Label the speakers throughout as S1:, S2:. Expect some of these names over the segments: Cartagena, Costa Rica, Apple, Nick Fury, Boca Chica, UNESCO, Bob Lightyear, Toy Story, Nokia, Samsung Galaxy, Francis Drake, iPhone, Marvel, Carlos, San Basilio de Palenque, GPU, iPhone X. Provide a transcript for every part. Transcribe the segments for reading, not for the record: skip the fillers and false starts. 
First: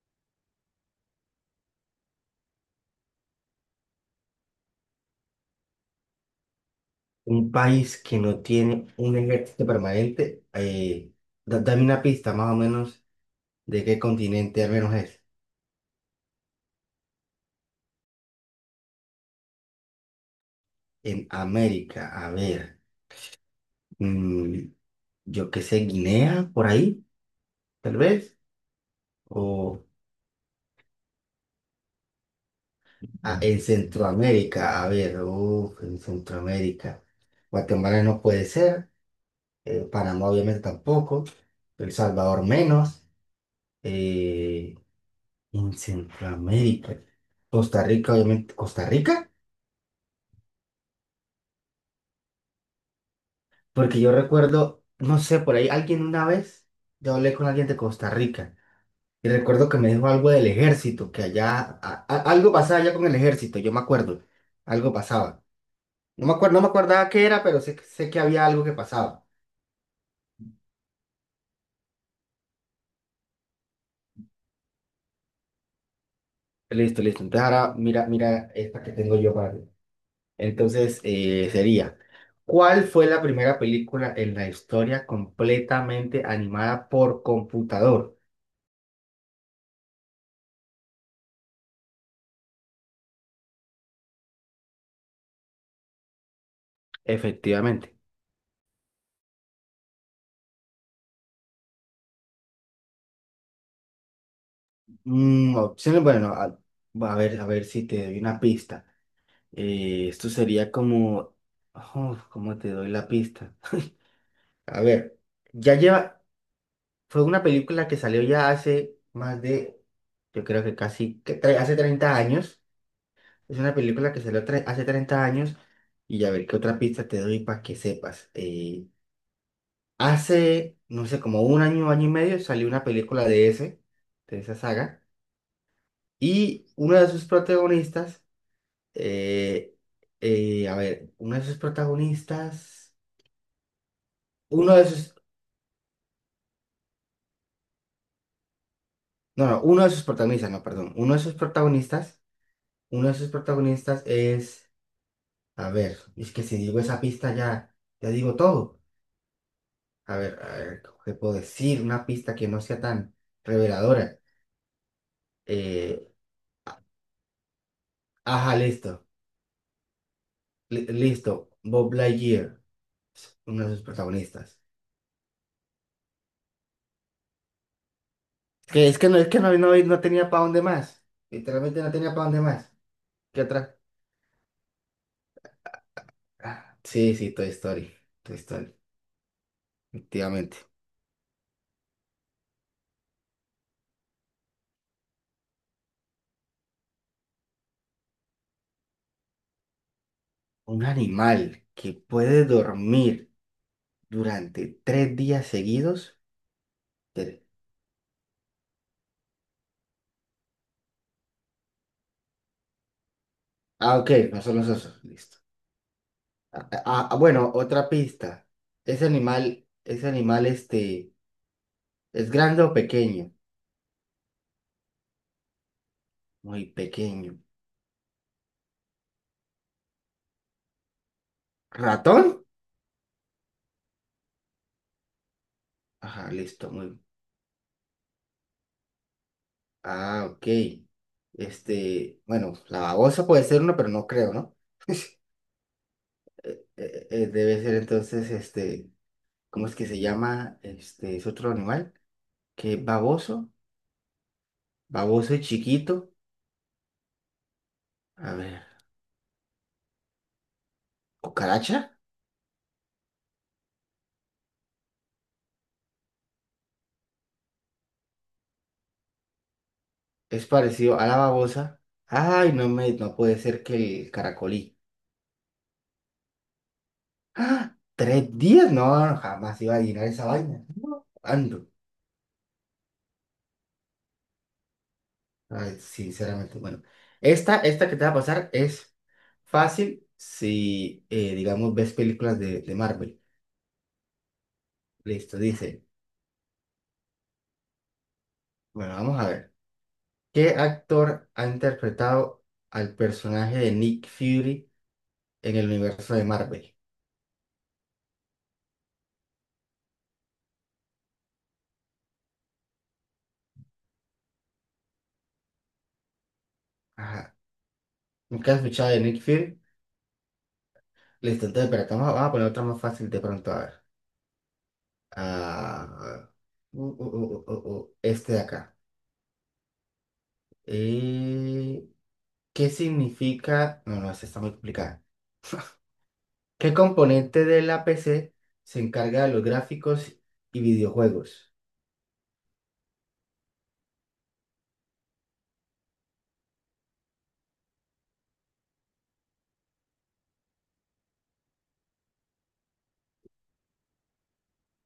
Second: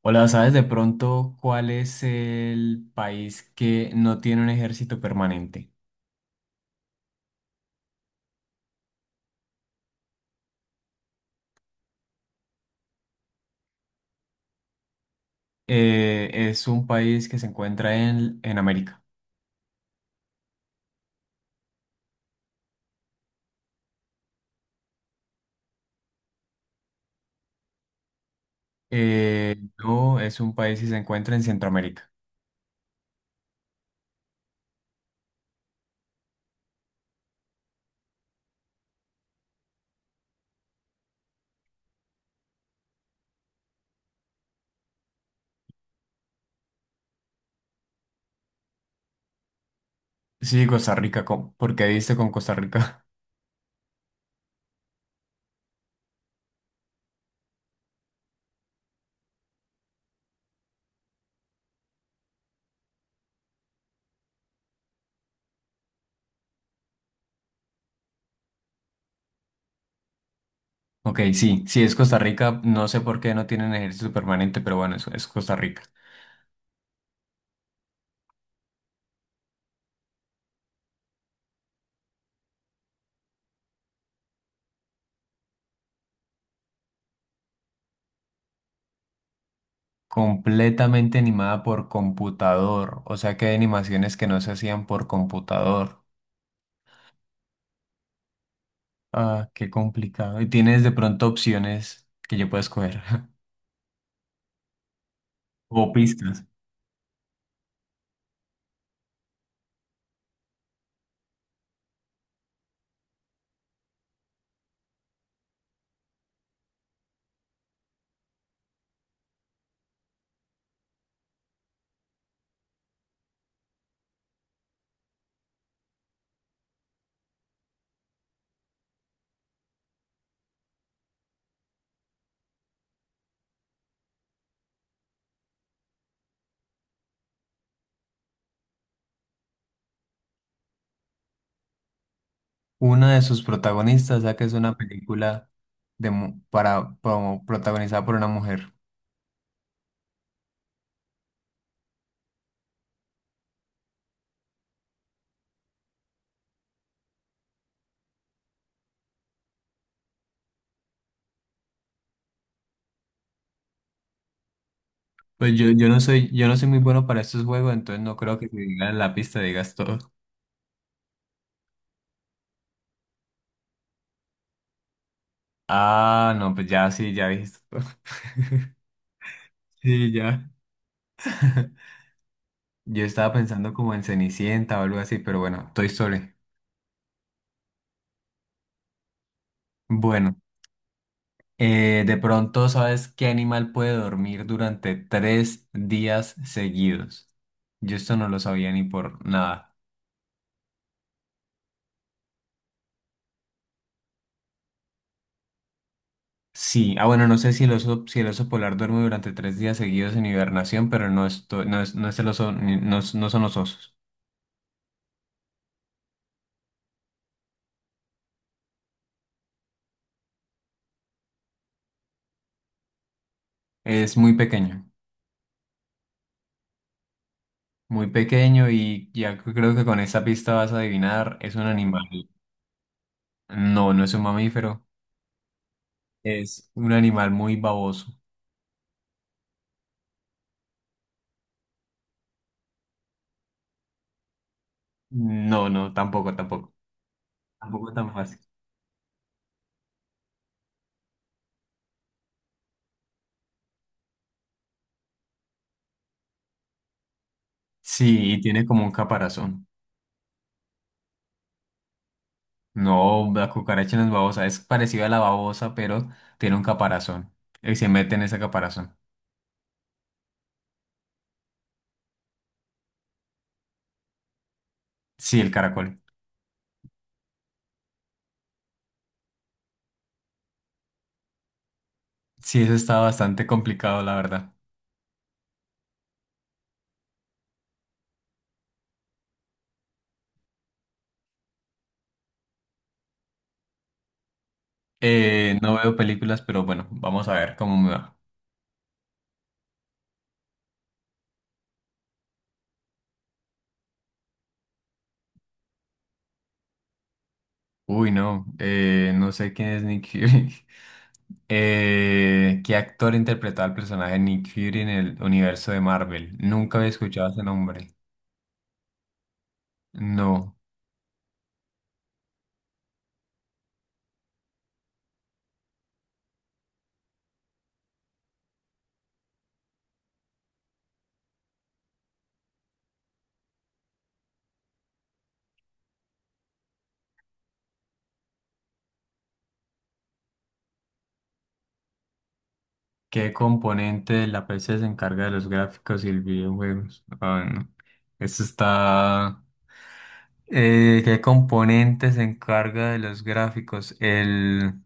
S1: Hola, ¿sabes de pronto cuál es el país que no tiene un ejército permanente?
S2: Un país que no tiene un ejército permanente, dame una pista más o menos de qué continente al menos es.
S1: Es un país que se encuentra en América.
S2: En América, a ver, mm, yo qué sé, Guinea, por ahí, tal vez. O
S1: No, es un país que se encuentra en Centroamérica.
S2: en Centroamérica, a ver, uf, en Centroamérica. Guatemala no puede ser, Panamá obviamente tampoco, El Salvador menos. eh, en Centroamérica, Costa Rica, obviamente, Costa Rica.
S1: Sí, Costa Rica, ¿cómo? ¿Por qué diste con Costa Rica?
S2: Porque yo recuerdo, no sé, por ahí alguien una vez, yo hablé con alguien de Costa Rica y recuerdo que me dijo algo del ejército, que allá, algo pasaba allá con el ejército, yo me acuerdo, algo pasaba. No me acuerdo, no me acordaba qué era, pero sé, sé que había algo que pasaba.
S1: Ok, sí, sí, es Costa Rica. No sé por qué no tienen ejército permanente, pero bueno, eso es Costa Rica.
S2: Listo, listo. Entonces ahora mira, mira esta que tengo yo para ti. Entonces sería, ¿cuál fue la primera película en la historia completamente animada por computador?
S1: Completamente animada por computador, o sea que hay animaciones que no se hacían por computador.
S2: Efectivamente.
S1: Ah, qué complicado. Y tienes de pronto opciones que yo pueda escoger o
S2: Opciones,
S1: pistas.
S2: bueno, a ver si te doy una pista. Esto sería como, oh, ¿cómo te doy la pista? A ver, ya lleva, fue una película que salió ya hace más de, yo creo que casi, hace 30 años. Es una película que salió hace 30 años y a ver qué otra pista te doy para que sepas. Hace, no sé, como un año, año y medio salió una película de esa saga. Y uno de sus protagonistas. Eh, a ver, uno de sus protagonistas,
S1: Una de sus protagonistas, ya que es
S2: uno
S1: una
S2: de sus,
S1: película para, como protagonizada por una mujer.
S2: no, no, uno de sus protagonistas, no, perdón, uno de sus protagonistas, uno de sus protagonistas es, a ver, es que si digo esa pista ya, ya digo todo. A ver, ¿qué puedo decir? Una pista que no sea tan reveladora.
S1: Pues yo
S2: Eh,
S1: yo no soy muy bueno para estos juegos, entonces no creo que
S2: ajá,
S1: te digan
S2: listo,
S1: la pista, digas todo.
S2: listo, Bob Lightyear, es uno de sus protagonistas.
S1: Ah, no, pues ya sí, ya dijiste todo.
S2: Es que no, no, no
S1: Sí,
S2: tenía para
S1: ya.
S2: dónde más, literalmente no tenía para dónde más.
S1: Yo estaba
S2: ¿Qué
S1: pensando
S2: otra?
S1: como en Cenicienta o algo así, pero bueno, Toy Story.
S2: Ah, sí, sí, Toy Story. Toy Story,
S1: Bueno.
S2: efectivamente.
S1: De pronto, ¿sabes qué animal puede dormir durante 3 días seguidos? Yo esto no lo sabía ni por nada.
S2: Un animal que puede dormir durante 3 días seguidos.
S1: Sí, ah bueno, no
S2: Pero...
S1: sé si el oso polar duerme durante 3 días seguidos en hibernación, pero no, no es el oso, no son los osos.
S2: Ah, ok, no son los osos. Listo. Bueno, otra pista. Ese animal, este, ¿es grande o pequeño?
S1: Es
S2: Muy pequeño.
S1: muy pequeño y ya creo que con esta pista vas a adivinar, es un animal.
S2: ¿Ratón?
S1: No, no es un mamífero,
S2: Ajá,
S1: es
S2: listo,
S1: un
S2: muy.
S1: animal muy baboso.
S2: Ah, ok. Este, bueno, la babosa puede ser uno, pero no creo, ¿no?
S1: No, no, tampoco, tampoco.
S2: Debe ser
S1: Tampoco tan
S2: entonces,
S1: fácil.
S2: este. ¿Cómo es que se llama? Este, es otro animal, que es baboso, baboso y chiquito.
S1: Sí,
S2: A
S1: y
S2: ver,
S1: tiene como un caparazón.
S2: cucaracha,
S1: No, la cucaracha no es babosa, es parecida a la babosa, pero tiene un caparazón. Y se mete en ese caparazón.
S2: es parecido a la babosa. Ay, no me, no puede ser que el caracolí.
S1: Sí, el caracol.
S2: ¡Ah! ¿3 días? No, no, jamás iba a adivinar esa vaina. No, ando.
S1: Sí, eso está bastante complicado, la verdad.
S2: Ay, sinceramente, bueno. Esta que te va a pasar es fácil si, digamos, ves películas de Marvel. Listo,
S1: No
S2: dice.
S1: veo películas, pero bueno, vamos a ver cómo me va.
S2: Bueno, vamos a ver. ¿Qué actor ha interpretado al personaje de Nick Fury en el universo de Marvel?
S1: Uy, no, no sé quién es Nick Fury. ¿Qué actor interpretaba al personaje Nick Fury en el universo de Marvel? Nunca había escuchado
S2: Ajá.
S1: ese nombre.
S2: ¿Nunca has escuchado de Nick Fury?
S1: No.
S2: Listo, entonces, pero vamos a poner otra más fácil de pronto, a ver. Ah, este de acá. Eh, ¿Qué significa? No, no, esta está muy complicada. ¿Qué componente de la PC se encarga de los gráficos y videojuegos?
S1: ¿Qué componente de la PC se encarga de los gráficos y el videojuegos? Ah, no. Eso está. ¿Qué componente se encarga de los gráficos? El,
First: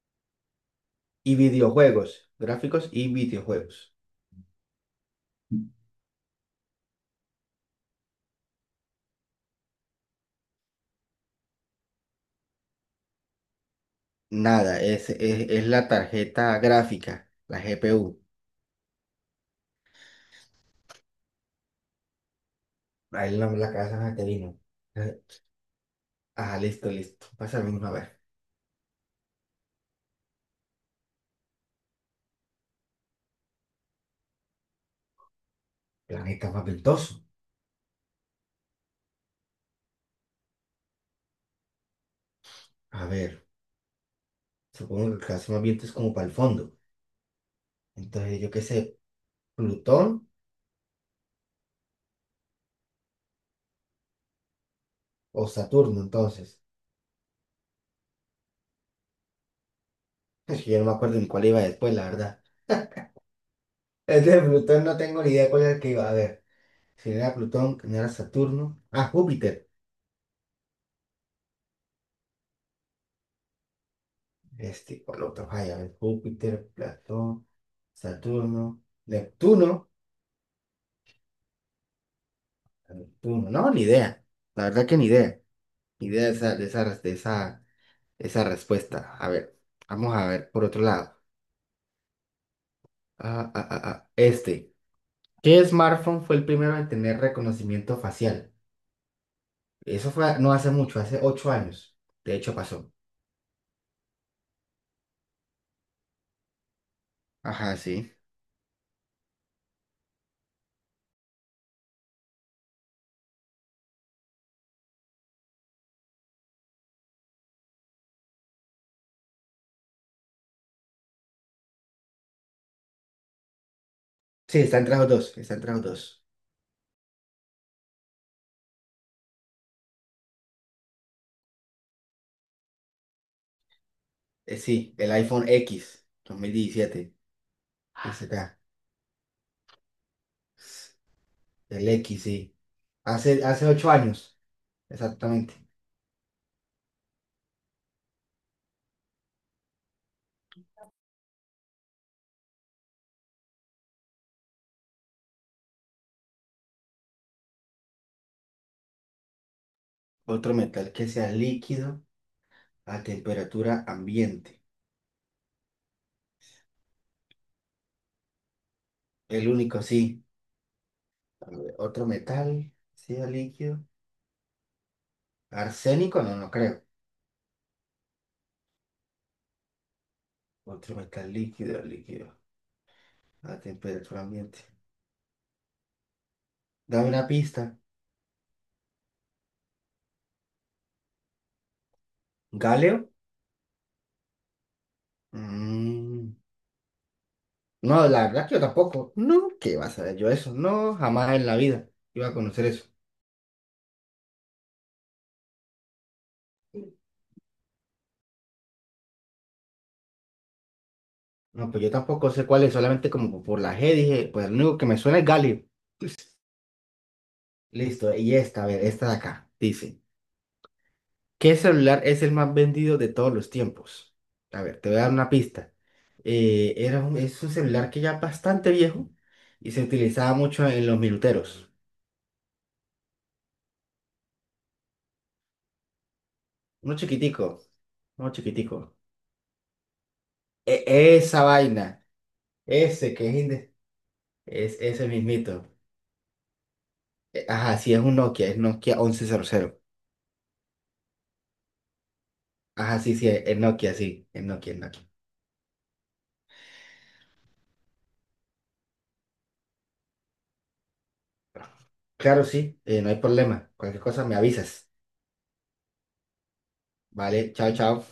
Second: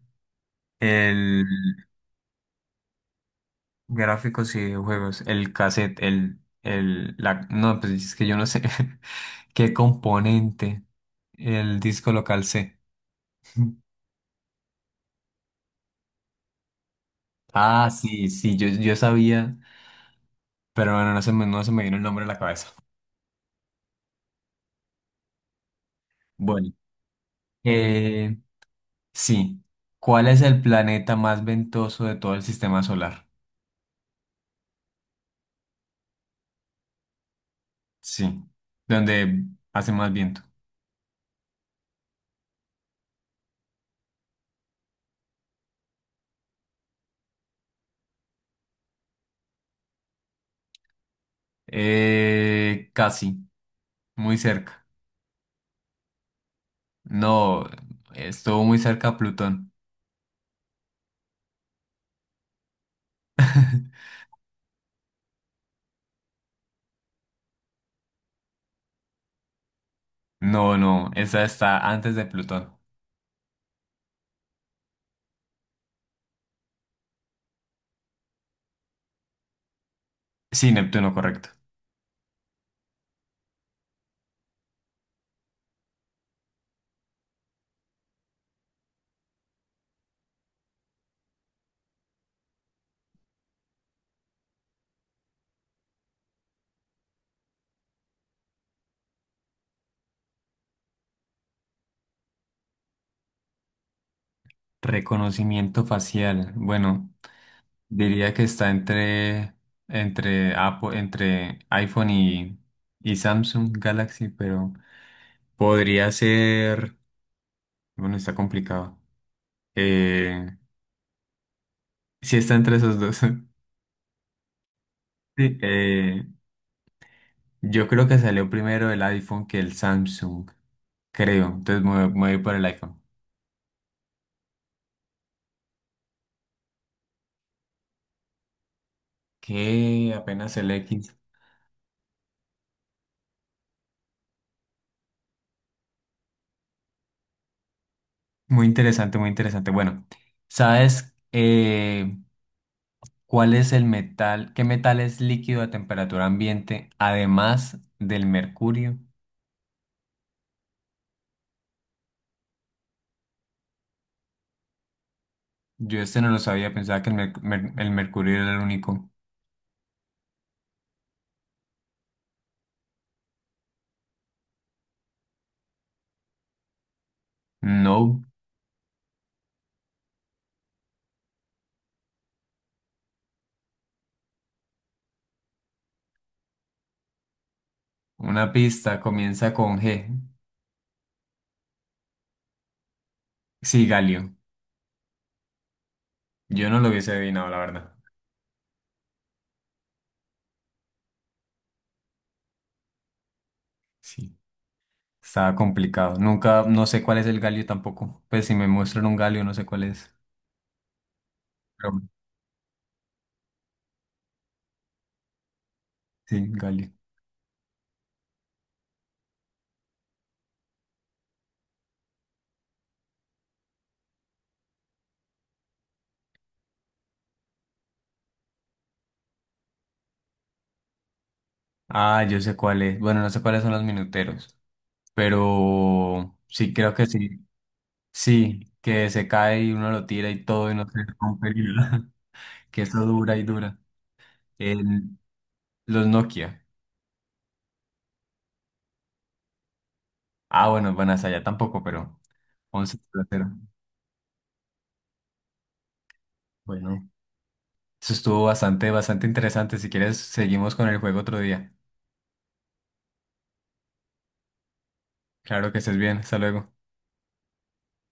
S2: Y
S1: el
S2: videojuegos, gráficos y videojuegos.
S1: gráficos y videojuegos, el cassette, la, no, pues es que yo no sé. ¿Qué componente? El disco local C.
S2: Nada, es la tarjeta gráfica, la
S1: Ah,
S2: GPU.
S1: sí, sí, yo sabía, pero bueno, no se me vino el nombre a la cabeza.
S2: Ahí la, la casa te vino. Eh, Ah,
S1: Bueno.
S2: listo, listo. Pásame uno a ver.
S1: eh, Sí. ¿Cuál es el planeta más ventoso de todo el sistema solar?
S2: Planeta papentoso.
S1: Sí. Donde hace más viento.
S2: A ver, supongo que el caso más viento es como para el fondo. Entonces, yo qué sé, Plutón
S1: Casi. Muy cerca.
S2: o Saturno, entonces.
S1: No, estuvo muy cerca a Plutón.
S2: Es que yo no me acuerdo ni cuál iba después, la verdad. Es de Plutón, no tengo ni idea cuál era el que iba a ver. Si no era Plutón, que no era Saturno. Ah, Júpiter.
S1: No, no, esa está antes de Plutón.
S2: Este, por lo otro, ay, a ver, Júpiter, Platón, Saturno, Neptuno.
S1: Sí, Neptuno, correcto.
S2: Pum, no, ni idea. La verdad que ni idea. Ni idea de esa, de esa, de esa, de esa respuesta. A ver, vamos a ver por otro lado. Ah. Este. ¿Qué smartphone fue el primero en tener reconocimiento facial? Eso fue no hace mucho, hace 8 años. De hecho, pasó.
S1: Reconocimiento facial. Bueno,
S2: Ajá, sí.
S1: diría que está entre Apple, entre iPhone y Samsung Galaxy, pero podría ser. Bueno, está complicado. Eh, sí está entre esos dos.
S2: Sí, está entre los dos. Está
S1: Sí,
S2: entre los dos.
S1: yo creo que salió primero el iPhone que el Samsung, creo. Entonces me voy por el iPhone.
S2: Sí, el iPhone X 2017. Ese acá.
S1: Que apenas el X.
S2: El X, sí. Hace, hace 8 años. Exactamente.
S1: Muy interesante, muy interesante. Bueno, ¿sabes cuál es el metal? ¿Qué metal es líquido a temperatura ambiente además del mercurio?
S2: Otro metal que sea líquido a temperatura ambiente.
S1: Yo este no lo sabía, pensaba que el mercurio era el único.
S2: El único sí. A ver, otro metal, ácido líquido. Arsénico, no, no creo.
S1: No,
S2: Otro metal líquido, líquido. A temperatura ambiente. Dame una pista.
S1: una pista comienza con G.
S2: Galio.
S1: Sí, galio.
S2: Mm,
S1: Yo no lo hubiese adivinado, la verdad.
S2: no, la verdad que yo tampoco. No, ¿qué vas a ver yo eso? No, jamás en la vida iba a conocer eso.
S1: Sí, estaba complicado. Nunca, no sé cuál es el galio tampoco. Pues si me muestran un galio, no sé cuál es.
S2: No, pues yo
S1: Pero
S2: tampoco sé cuál es, solamente como por la G dije, pues lo único que me suena es galio.
S1: sí, galio.
S2: Listo, y esta, a ver, esta de acá, dice. ¿Qué celular es el más vendido de todos los tiempos? A ver, te voy a dar una pista. Es un celular que ya es bastante viejo y se utilizaba mucho en los minuteros.
S1: Ah, yo sé cuál es. Bueno, no sé cuáles son los minuteros, pero sí, creo
S2: Uno
S1: que sí.
S2: chiquitico, uno
S1: Sí,
S2: chiquitico.
S1: que se cae y uno lo tira y todo y
S2: E-
S1: no se
S2: esa
S1: rompe, ni
S2: vaina,
S1: nada. Que eso
S2: ese que es,
S1: dura y
S2: inde...
S1: dura.
S2: es ese
S1: El-
S2: mismito.
S1: los Nokia.
S2: Ajá, sí, es un Nokia, es Nokia 1100.
S1: Ah, bueno, bueno, hasta allá tampoco, pero once
S2: Ajá, sí,
S1: platero.
S2: sí, es Nokia, es Nokia.
S1: Bueno, eso estuvo bastante, bastante interesante. Si quieres, seguimos con el juego otro día.
S2: Claro, sí, no hay problema. Cualquier cosa me avisas.
S1: Claro que estés bien. Hasta luego.
S2: Vale, chao, chao.